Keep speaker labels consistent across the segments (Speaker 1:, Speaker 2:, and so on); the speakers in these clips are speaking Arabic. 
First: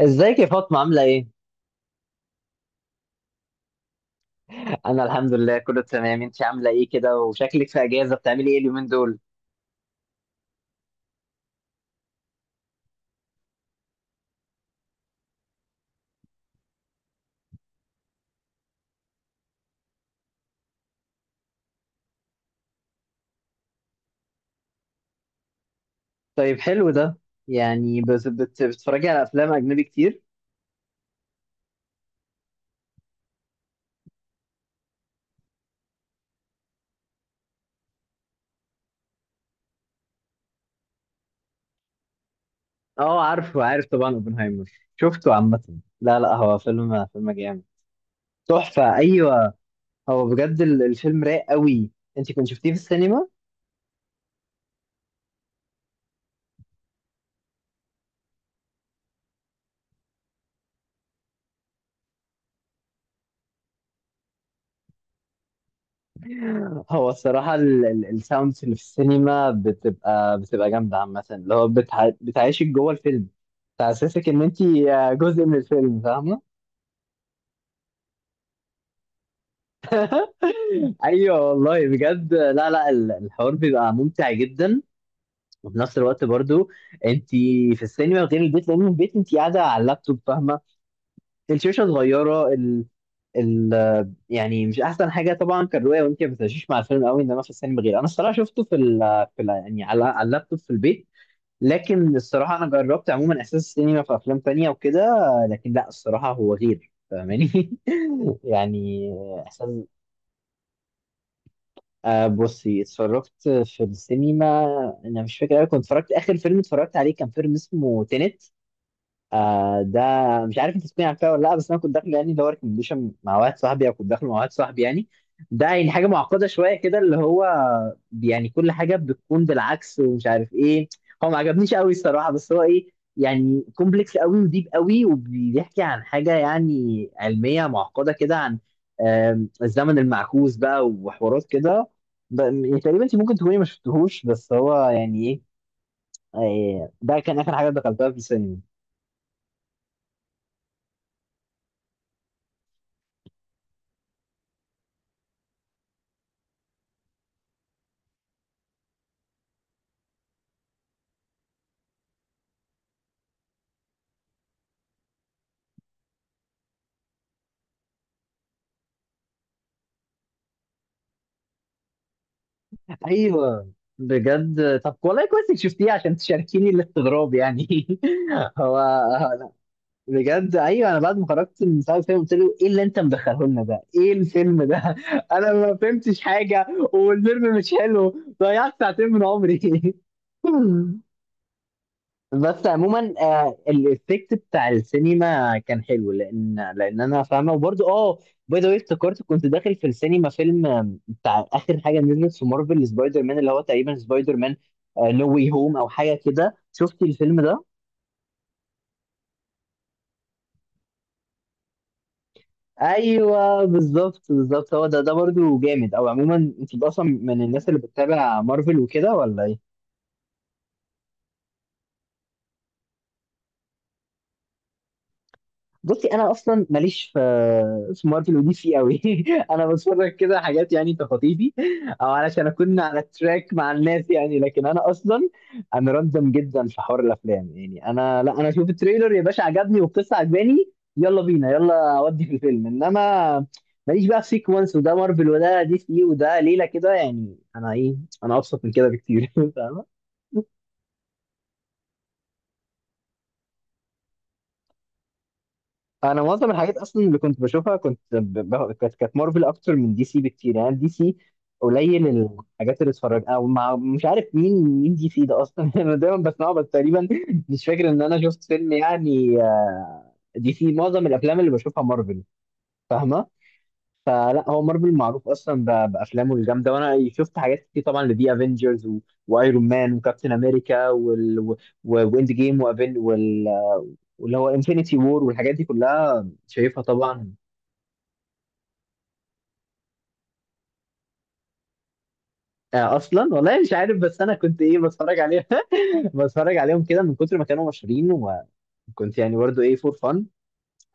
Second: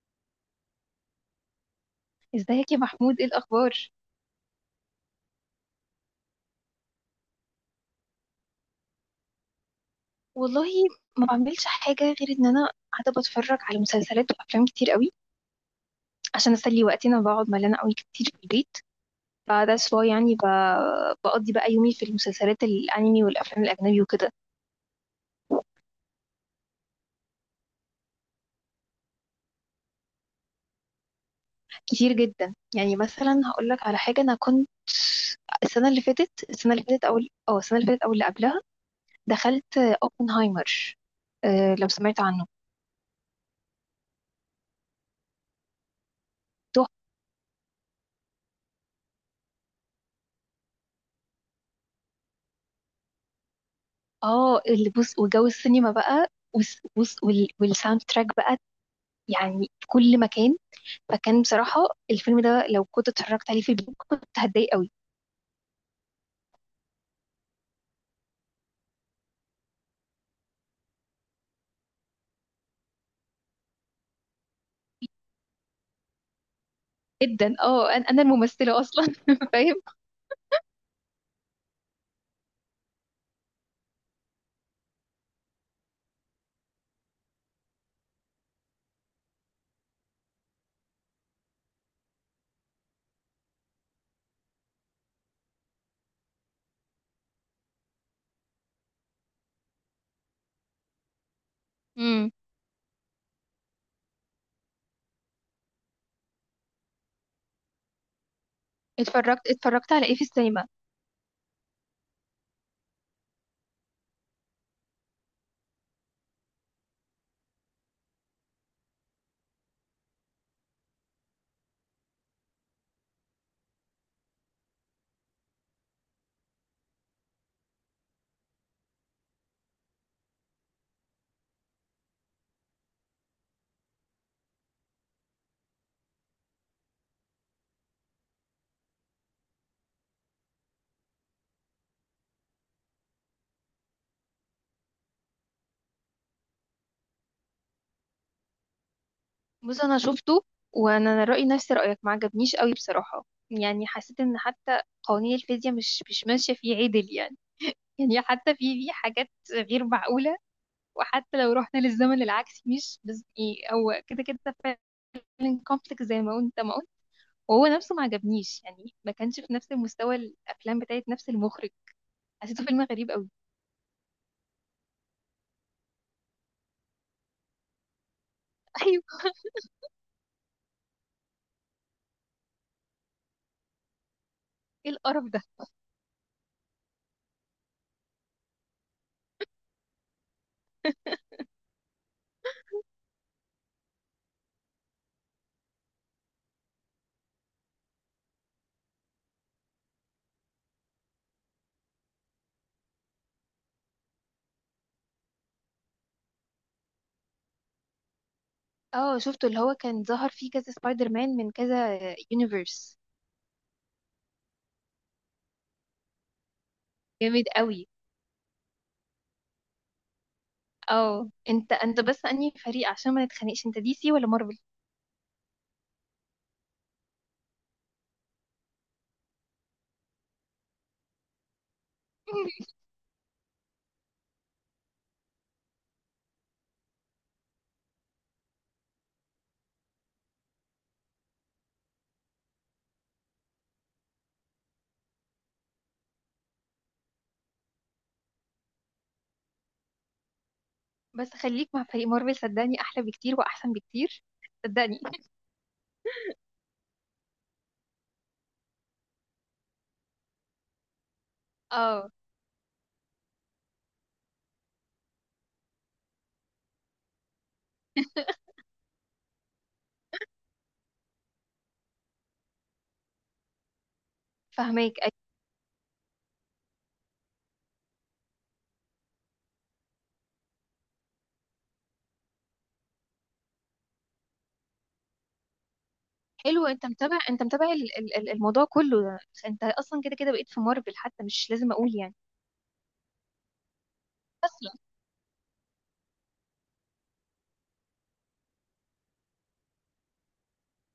Speaker 1: ازيك يا فاطمة، عاملة ايه؟
Speaker 2: ازيك يا محمود ايه الاخبار؟
Speaker 1: أنا الحمد لله كله تمام. انت عاملة ايه كده وشكلك في أجازة، بتعملي ايه اليومين دول؟
Speaker 2: والله ما بعملش حاجه غير ان انا قاعده بتفرج على مسلسلات وافلام كتير قوي عشان اسلي وقتي. انا بقعد ملانه قوي كتير في البيت، فده واي يعني بقضي بقى يومي في المسلسلات الانمي والافلام الاجنبي وكده.
Speaker 1: طيب حلو ده. يعني بتتفرجي على أفلام أجنبي كتير؟
Speaker 2: كتير جدا. يعني مثلا هقول لك على حاجه، انا كنت السنه اللي فاتت او اللي قبلها دخلت اوبنهايمر. أه، لو سمعت عنه.
Speaker 1: اه، عارف طبعا اوبنهايمر. شفته عامة، لا لا، هو
Speaker 2: تحفة.
Speaker 1: فيلم جامد. تحفة، أيوه. هو بجد الفيلم رايق قوي. انت كنت شفتيه في السينما؟
Speaker 2: اه، اللي بص وجو السينما بقى، والساوند تراك بقى يعني في كل مكان، فكان بصراحة الفيلم ده لو كنت اتفرجت عليه في البيت كنت هتضايق قوي.
Speaker 1: هو الصراحة الساوندز اللي في السينما بتبقى جامدة عامة، اللي هو بتعيشك جوه الفيلم، بتحسسك إن انت جزء من الفيلم، فاهمة؟
Speaker 2: جدا. اه، انا الممثلة اصلا فاهم.
Speaker 1: ايوه والله، بجد، لا لا، الحوار بيبقى ممتع جدا. وفي نفس الوقت برضو انت في السينما غير البيت، لان البيت انت قاعده على اللابتوب، فاهمه، الشاشه صغيره، ال ال يعني مش احسن حاجه طبعا كالرؤيه، وانت ما بتعيشيش مع الفيلم قوي، انما في السينما غير. انا الصراحه شفته في ال في ال يعني على اللابتوب في البيت، لكن
Speaker 2: امم
Speaker 1: الصراحه انا جربت عموما احساس السينما في افلام تانية وكده، لكن لا، الصراحه هو غير، فاهماني؟ يعني
Speaker 2: اتفرجت
Speaker 1: احساس.
Speaker 2: على ايه في السينما؟
Speaker 1: بصي، اتفرجت في السينما، انا مش فاكر أوي، كنت اتفرجت اخر فيلم اتفرجت عليه كان فيلم اسمه تينت. ده مش عارف انت تسمعي فيها ولا لا، بس انا كنت داخل يعني اللي هو ريكومنديشن مع واحد صاحبي، او كنت داخل مع واحد صاحبي يعني. ده يعني حاجه معقده شويه كده، اللي هو يعني كل حاجه بتكون بالعكس ومش عارف ايه. هو ما عجبنيش قوي الصراحه، بس هو ايه، يعني كومبلكس قوي وديب قوي، وبيحكي عن حاجه يعني علميه معقده كده، عن الزمن المعكوس بقى وحوارات كده. يعني تقريبا انت ممكن تكوني ما شفتهوش، بس هو يعني ايه. ده كان اخر حاجه دخلتها في السينما.
Speaker 2: بص، انا شفته وانا رأيي نفس رأيك، ما عجبنيش قوي بصراحة. يعني حسيت ان حتى قوانين الفيزياء مش ماشية فيه عدل يعني. يعني حتى في حاجات غير معقولة، وحتى لو رحنا للزمن العكسي مش بس ايه، هو كده كده فعلا كومبلكس زي ما انت ما. وهو نفسه ما عجبنيش، يعني ما كانش في نفس المستوى الافلام بتاعت نفس المخرج. حسيته فيلم غريب قوي.
Speaker 1: ايوه بجد، طب والله كويس انك شفتيه عشان تشاركيني الاستغراب يعني. هو
Speaker 2: ايوه،
Speaker 1: بجد، ايوه، انا بعد ما خرجت من ساعه الفيلم قلت له ايه اللي انت مدخله لنا ده؟ ايه الفيلم ده؟
Speaker 2: ايه القرف ده.
Speaker 1: انا ما فهمتش حاجه، والفيلم مش حلو، ضيعت ساعتين من عمري. بس عموما الافكت بتاع السينما كان حلو، لان انا فاهمه، وبرده اه. باي ذا واي، افتكرت كنت داخل في السينما فيلم، بتاع اخر حاجه نزلت في مارفل سبايدر مان، اللي هو تقريبا سبايدر مان نو واي هوم او حاجه كده، شفتي الفيلم ده؟
Speaker 2: اه شفته، اللي هو كان ظهر فيه كذا سبايدر مان من كذا يونيفرس.
Speaker 1: ايوه بالظبط بالظبط، هو ده برده جامد. او عموما انت اصلا من
Speaker 2: جامد
Speaker 1: الناس اللي
Speaker 2: قوي.
Speaker 1: بتتابع مارفل وكده ولا ايه؟
Speaker 2: اه، انت بس انهي فريق عشان ما نتخانقش، انت دي سي ولا مارفل؟
Speaker 1: بصي، انا اصلا ماليش في مارفل ودي سي قوي، انا بتفرج كده حاجات يعني تخطيفي، او علشان اكون على التراك مع الناس يعني. لكن انا اصلا، انا راندم جدا في حوار الافلام، يعني انا لا، انا اشوف التريلر يا باشا عجبني والقصه عجباني، يلا بينا يلا اودي في الفيلم. انما ماليش بقى في سيكونس وده مارفل وده دي سي وده ليله كده، يعني انا ايه، انا ابسط من كده بكتير. فاهمه،
Speaker 2: بس خليك مع فريق مارفل، صدقني احلى بكتير واحسن بكتير. صدقني.
Speaker 1: انا معظم الحاجات اصلا اللي كنت بشوفها كنت كانت مارفل اكتر من دي سي بكتير. يعني دي سي قليل
Speaker 2: اه،
Speaker 1: الحاجات اللي اتفرج، او مع مش عارف مين مين دي سي ده اصلا، انا دايما بسمعه بس، تقريبا مش فاكر ان انا شفت فيلم يعني دي سي، معظم الافلام اللي بشوفها مارفل، فاهمه. فلا، هو مارفل
Speaker 2: فهماك
Speaker 1: معروف اصلا بافلامه الجامده، وانا شفت حاجات كتير طبعا لدي افنجرز وايرون مان وكابتن امريكا واند جيم واللي هو انفينيتي وور، والحاجات دي كلها
Speaker 2: حلو.
Speaker 1: شايفها
Speaker 2: انت متابع،
Speaker 1: طبعا.
Speaker 2: انت متابع الموضوع كله. انت اصلا كده كده بقيت في مارفل، حتى مش لازم اقول يعني.
Speaker 1: اصلا والله مش عارف بس انا كنت
Speaker 2: اصلا
Speaker 1: ايه، بتفرج عليهم. بتفرج عليهم كده من كتر ما كانوا مشهورين، وكنت يعني برضه ايه فور فن.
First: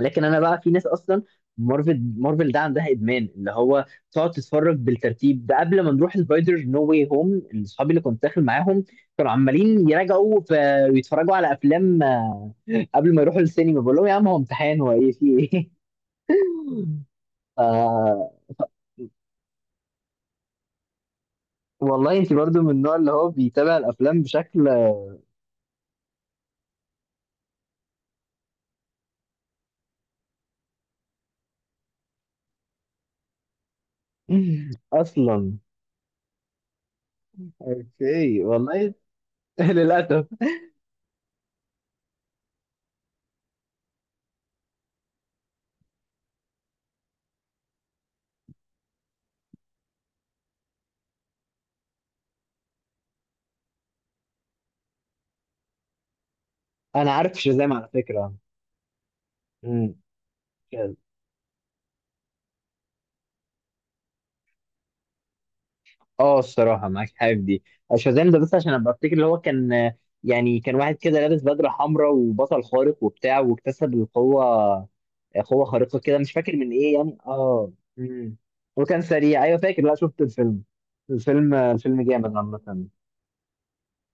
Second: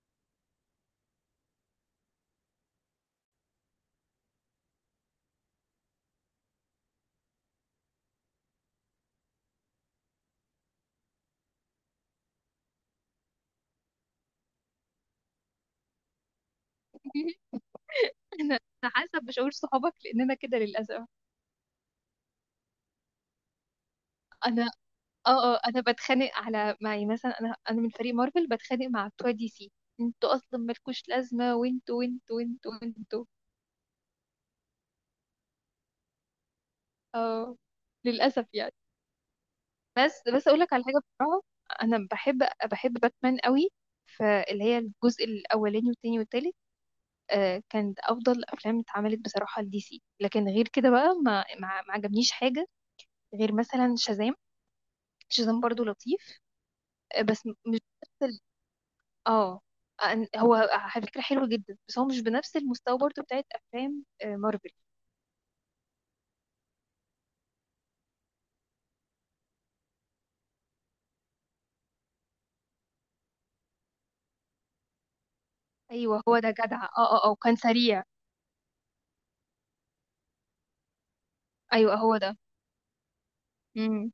Speaker 1: لكن انا بقى في ناس اصلا مارفل مارفل ده عندها ادمان، اللي هو تقعد تتفرج بالترتيب ده. قبل ما نروح سبايدر نو واي هوم، اصحابي اللي كنت داخل معاهم كانوا عمالين يراجعوا ويتفرجوا على افلام قبل ما يروحوا السينما، بقول لهم يا عم هو امتحان، هو ايه في ايه؟ آه،
Speaker 2: انا أنا حاسه بشعور صحابك لاننا كده للاسف.
Speaker 1: والله انت برضو من النوع اللي هو بيتابع الافلام
Speaker 2: انا
Speaker 1: بشكل.
Speaker 2: اه اه انا بتخانق على معي. مثلا انا من فريق مارفل بتخانق مع بتوع دي سي: انتوا اصلا مالكوش لازمه، وانتوا وانتوا وانتوا وانتوا.
Speaker 1: اصلا،
Speaker 2: اه،
Speaker 1: اوكي
Speaker 2: للاسف يعني.
Speaker 1: والله.
Speaker 2: بس
Speaker 1: للاسف.
Speaker 2: بس اقول لك على حاجه بصراحه، انا بحب بحب باتمان قوي. فاللي هي الجزء الاولاني والتاني والتالت آه، كانت افضل افلام اتعملت بصراحه لدي سي. لكن غير كده بقى ما عجبنيش حاجه، غير مثلا شازام. شازام برضو لطيف.
Speaker 1: انا
Speaker 2: آه،
Speaker 1: عارف
Speaker 2: بس
Speaker 1: شازام
Speaker 2: مش،
Speaker 1: على فكره.
Speaker 2: اه،
Speaker 1: امم
Speaker 2: هو
Speaker 1: شاز-
Speaker 2: على فكرة حلو جدا، بس هو مش بنفس المستوى برضو بتاعت افلام آه، مارفل.
Speaker 1: اه الصراحه معاك حاجه في دي. شازام ده بس عشان ابقى افتكر، اللي هو كان يعني كان واحد كده لابس بدله حمراء وبطل خارق وبتاع، واكتسب القوه، قوه خارقه كده،
Speaker 2: ايوه
Speaker 1: مش
Speaker 2: هو ده
Speaker 1: فاكر من
Speaker 2: جدع، اه
Speaker 1: ايه يعني،
Speaker 2: اه اه، وكان
Speaker 1: اه.
Speaker 2: سريع.
Speaker 1: امم وكان سريع، ايوه فاكر، لا شفت الفيلم
Speaker 2: ايوه
Speaker 1: الفيلم
Speaker 2: هو
Speaker 1: جامد
Speaker 2: ده.
Speaker 1: عامه.
Speaker 2: امم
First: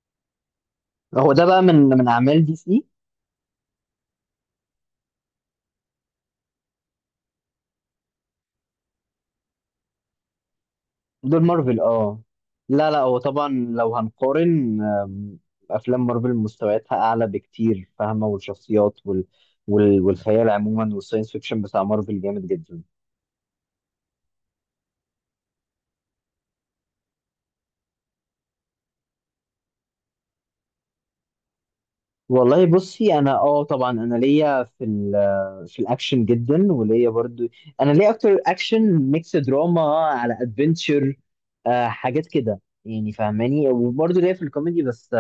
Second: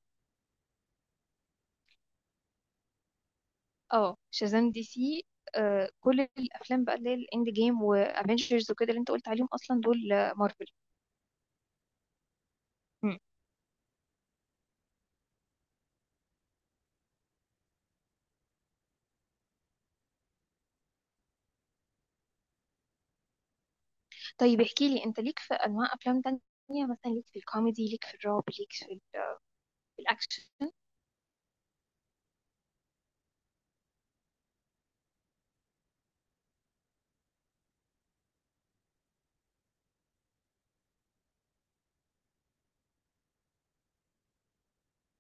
Speaker 1: هو ده بقى من اعمال دي سي.
Speaker 2: اه، شازام دي سي. آه، كل الافلام بقى اللي هي الاند جيم وافنجرز وكده اللي انت قلت عليهم اصلا دول آه، مارفل.
Speaker 1: دول مارفل، اه. لا لا، هو
Speaker 2: أمم.
Speaker 1: طبعا لو هنقارن، افلام مارفل مستوياتها اعلى بكتير، فاهمه، والشخصيات والخيال عموما، والساينس فيكشن بتاع مارفل جامد جدا.
Speaker 2: طيب احكي لي، انت ليك في انواع افلام تانية؟ مثلا ليك في الكوميدي، ليك في الرعب، ليك في في الاكشن؟
Speaker 1: والله بصي، انا طبعا انا ليا في الاكشن جدا، وليا برضو، انا ليا اكتر اكشن ميكس دراما على ادفنتشر، حاجات كده يعني، فاهماني. وبرضو ليا في الكوميدي، بس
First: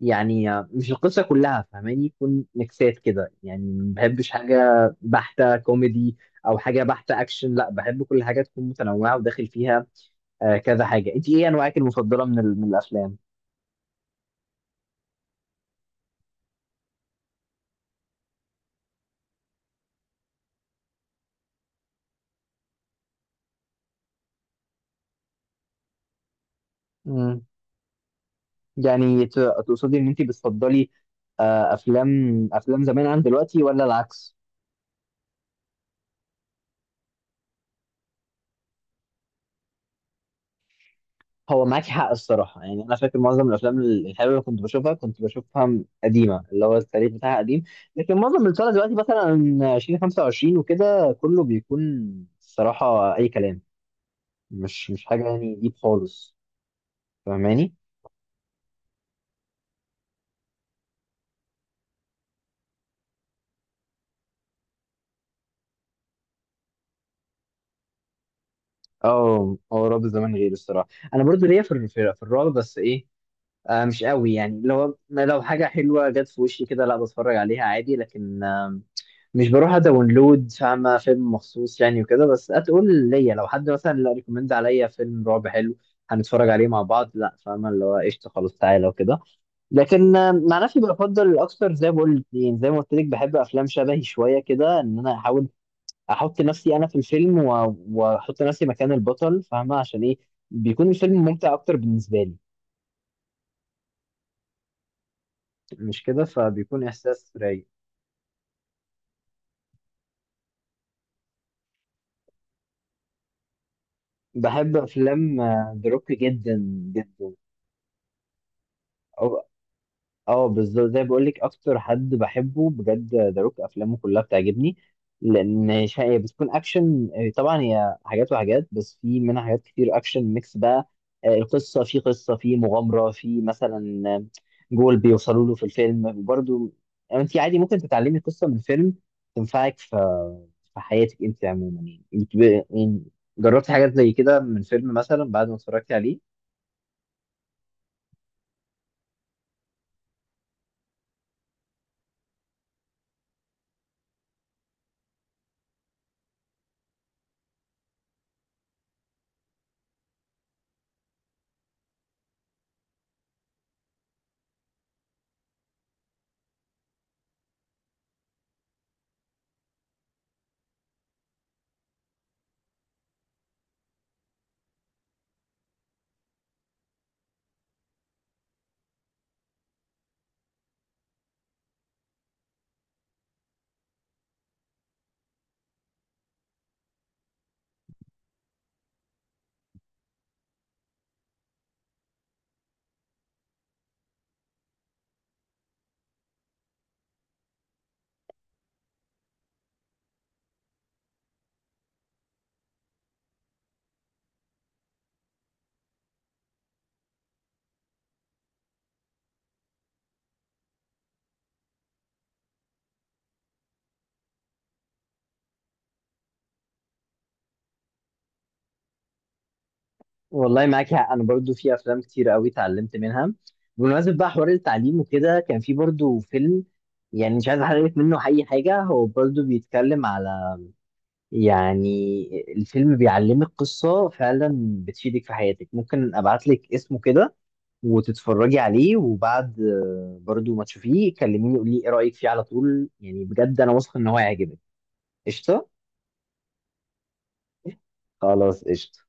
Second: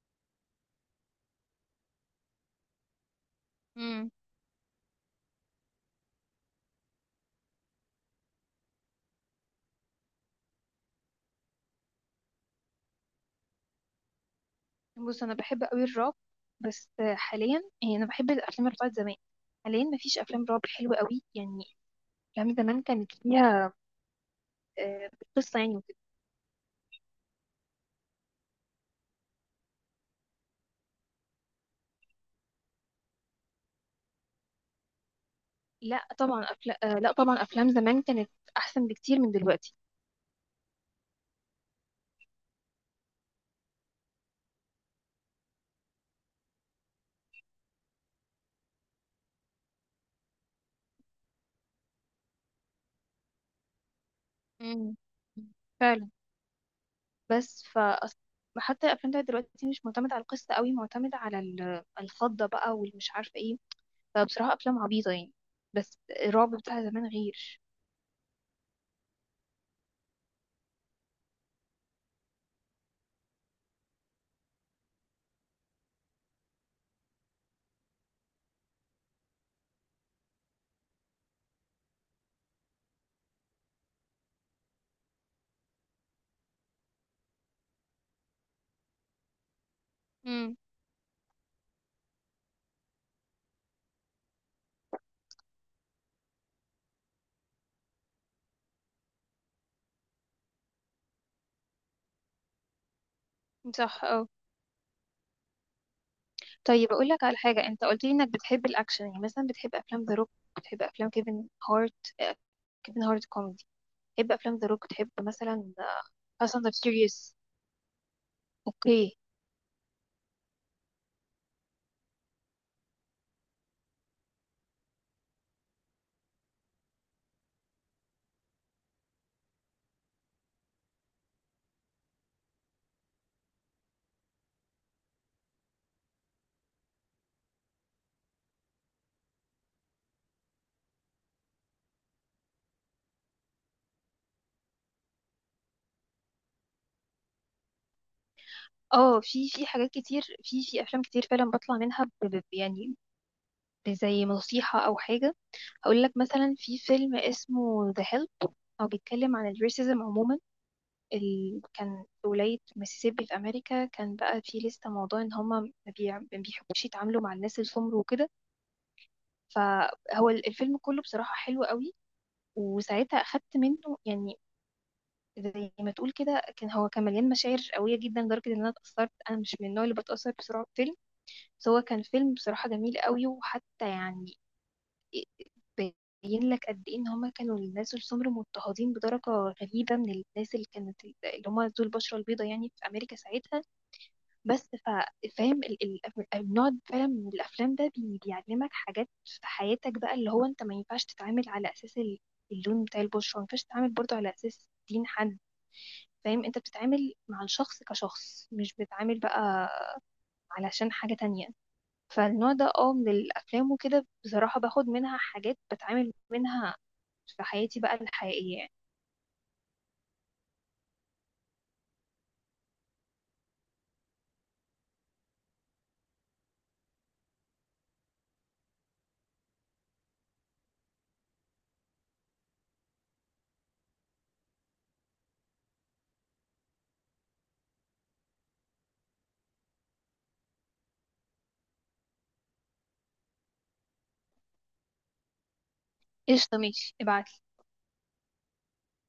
Speaker 1: يعني مش القصة كلها، فاهماني، يكون ميكسات كده، يعني ما
Speaker 2: أمم.
Speaker 1: بحبش حاجة بحتة كوميدي، أو حاجة بحتة أكشن، لا، بحب كل حاجة تكون متنوعة وداخل فيها كذا حاجة. أنت إيه أنواعك المفضلة من الأفلام؟
Speaker 2: بص، انا بحب قوي الرعب، بس حاليا يعني انا بحب الافلام اللي بتاعت زمان. حاليا مفيش افلام رعب حلوه قوي يعني. افلام زمان كانت فيها آه، قصه يعني وكده.
Speaker 1: مم. يعني تقصدي إن أنت بتفضلي أفلام زمان عن دلوقتي، ولا العكس؟
Speaker 2: لا طبعا أفلا... آه، لا طبعا افلام زمان كانت احسن بكتير من دلوقتي.
Speaker 1: هو معاك حق الصراحة، يعني أنا فاكر معظم الأفلام الحلوة اللي كنت بشوفها قديمة، اللي هو التاريخ بتاعها قديم، لكن معظم اللي طالع دلوقتي مثلا 2025 وكده كله بيكون الصراحة أي كلام، مش
Speaker 2: مم.
Speaker 1: مش حاجة يعني ديب
Speaker 2: فعلا.
Speaker 1: خالص،
Speaker 2: بس
Speaker 1: فاهماني؟
Speaker 2: ف، حتى الافلام بتاعت دلوقتي مش معتمده على القصه قوي، معتمده على الخضه بقى والمش عارفه ايه. فبصراحه افلام عبيطه يعني. بس الرعب بتاع زمان غير.
Speaker 1: اه، هو رعب زمان غير الصراحة، أنا برضو ليا في ال- في في الرعب، بس إيه، مش قوي يعني، لو حاجة حلوة جت في وشي كده لا، بتفرج عليها عادي، لكن مش بروح اداونلود فاهمة فيلم مخصوص يعني وكده. بس هتقول ليا لو حد مثلا لا، ريكومند عليا فيلم رعب حلو هنتفرج عليه مع بعض، لا، فاهمة اللي هو قشطة خلاص تعالى وكده. لكن
Speaker 2: مم.
Speaker 1: مع نفسي بفضل اكتر زي ما قلت لك بحب افلام شبهي شوية كده، ان انا احاول احط نفسي انا في الفيلم، واحط نفسي مكان البطل، فاهمة عشان ايه، بيكون الفيلم ممتع اكتر بالنسبة لي،
Speaker 2: صح.
Speaker 1: مش كده، فبيكون
Speaker 2: طيب اقول لك
Speaker 1: احساس
Speaker 2: على
Speaker 1: رايق.
Speaker 2: حاجه، انت قلت لي انك بتحب الاكشن، يعني مثلا بتحب افلام ذا روك، بتحب افلام كيفن هارت آه، كيفن هارت كوميدي، بتحب افلام ذا
Speaker 1: بحب
Speaker 2: روك، بتحب
Speaker 1: افلام
Speaker 2: مثلا
Speaker 1: ذا روك جدا،
Speaker 2: فاست اند
Speaker 1: جدا،
Speaker 2: فيوريوس؟ اوكي.
Speaker 1: اه بالظبط، زي بقول لك اكتر حد بحبه بجد ذا روك، افلامه كلها بتعجبني، لان هي بتكون اكشن، طبعا هي حاجات وحاجات، بس في منها حاجات كتير اكشن ميكس بقى، القصه، في قصه، في مغامره، في مثلا جول بيوصلوا له في الفيلم، وبرده انت عادي ممكن تتعلمي قصه من فيلم تنفعك في في حياتك، انت عموما يعني. انت يعني جربتي حاجات زي كده من فيلم مثلا بعد ما اتفرجتي عليه؟
Speaker 2: اه، في حاجات كتير، في افلام كتير فعلا بطلع منها يعني زي نصيحه او حاجه. اقول لك مثلا في فيلم اسمه ذا هيلب، هو بيتكلم عن الريسيزم عموما. كان في ولاية ميسيسيبي في أمريكا، كان بقى في لسه موضوع إن هما ما بيحبوش يتعاملوا مع الناس السمر وكده. فهو الفيلم كله بصراحة حلو قوي، وساعتها أخدت منه يعني زي ما تقول كده. كان هو كان مليان مشاعر قوية جدا لدرجة إن أنا اتأثرت. أنا مش من النوع اللي بتأثر بسرعة بفيلم، بس هو كان فيلم بصراحة جميل قوي. وحتى يعني بين لك قد إيه إن هما كانوا الناس السمر مضطهدين بدرجة غريبة من الناس اللي كانت اللي هما ذو البشرة البيضاء يعني في أمريكا ساعتها. بس فاهم النوع فعلا من الافلام ده بيعلمك حاجات في حياتك بقى، اللي هو انت ما ينفعش تتعامل على اساس اللون بتاع البشره، ما ينفعش تتعامل برضه على اساس دين حد. فاهم، انت بتتعامل مع الشخص كشخص، مش بتتعامل بقى علشان حاجة تانية. فالنوع ده اه من الافلام وكده بصراحة باخد منها حاجات بتعامل منها في حياتي بقى الحقيقية يعني.
Speaker 1: والله معاك حق، انا برضو في افلام كتير قوي اتعلمت منها. بمناسبه بقى حوار التعليم وكده، كان في برضو فيلم، يعني مش عايز احرق لك منه اي حاجه، هو برضو بيتكلم على، يعني الفيلم بيعلمك قصه فعلا بتفيدك في حياتك. ممكن ابعت لك اسمه كده وتتفرجي عليه، وبعد برضو ما تشوفيه كلميني قولي ايه رايك فيه على طول، يعني بجد انا واثق ان هو هيعجبك. قشطه.
Speaker 2: قشطة ماشي ابعتلي.
Speaker 1: خلاص قشطه.